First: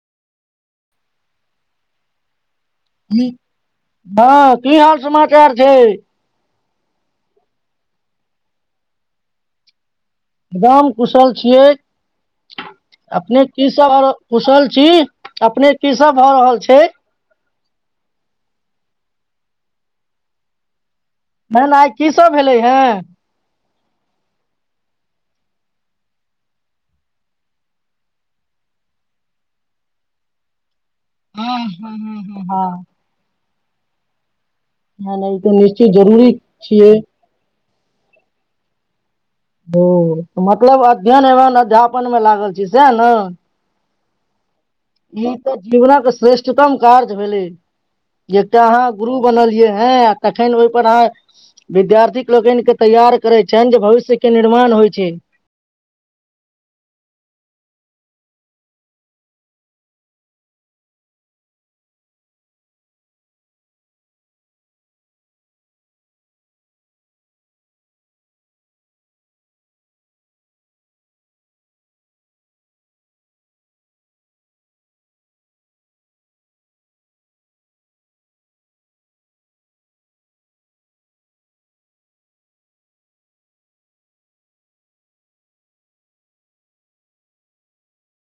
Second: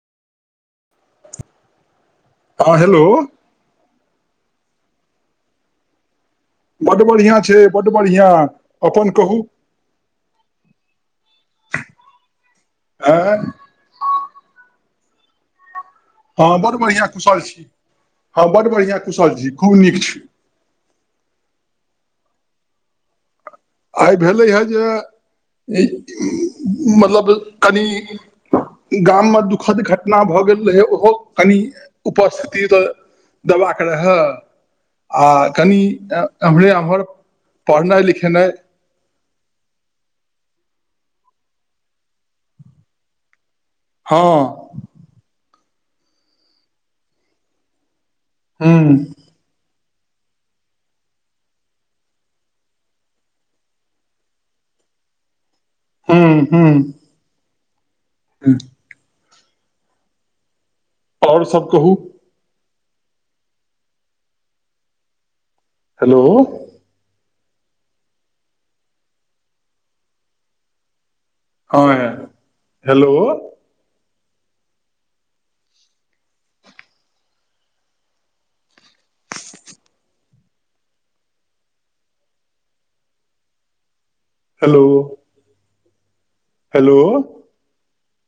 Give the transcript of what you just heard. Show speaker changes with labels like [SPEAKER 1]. [SPEAKER 1] हँ हेलो
[SPEAKER 2] की हँ की हाल समाचार छै
[SPEAKER 1] बड्ड बढ़ियाँ छै बड्ड बढ़ियाँ अपन कहू
[SPEAKER 2] एकदम कुशल छियै
[SPEAKER 1] आँय
[SPEAKER 2] अपनेक की सब आरो कुशल छी अपने की सब भऽ रहल
[SPEAKER 1] हँ बड्ड
[SPEAKER 2] छै
[SPEAKER 1] बढ़ियाँ कुशल छी हँ बड्ड बढ़िआँ कुशल छी खूब नीक छी
[SPEAKER 2] मेन आइ की सभ भेलै है
[SPEAKER 1] आइ भेलै हए जे इ मतलब कनि गाममे दुःखद घटना भऽ गेल रहै ओहो कनि
[SPEAKER 2] हँ हँ हँ हँ
[SPEAKER 1] उपस्थिति
[SPEAKER 2] हँ
[SPEAKER 1] तऽ देबाक रहए
[SPEAKER 2] नहि
[SPEAKER 1] आ
[SPEAKER 2] नहि, ई तऽ
[SPEAKER 1] कनि
[SPEAKER 2] निश्चित जरूरी
[SPEAKER 1] एम्हरे
[SPEAKER 2] छियै
[SPEAKER 1] आम्हर पढ़नाइ लिखेनाइ
[SPEAKER 2] ओ मतलब अध्ययन एवं अध्यापनमे लागल छी सएह ने
[SPEAKER 1] हँ
[SPEAKER 2] ई तऽ जीवनक के श्रेष्ठतम कार्य भेले एकटा अहाँ
[SPEAKER 1] ह्म
[SPEAKER 2] गुरु बनलिये हँ आ तखन ओहिपर आहां विद्यार्थीक लोकने तैयार करै छनि जे भविष्यके निर्माण होइ छै
[SPEAKER 1] हँ हँ हँ आओर सभ कहू हेलो हँ हेलो हेलो हेलो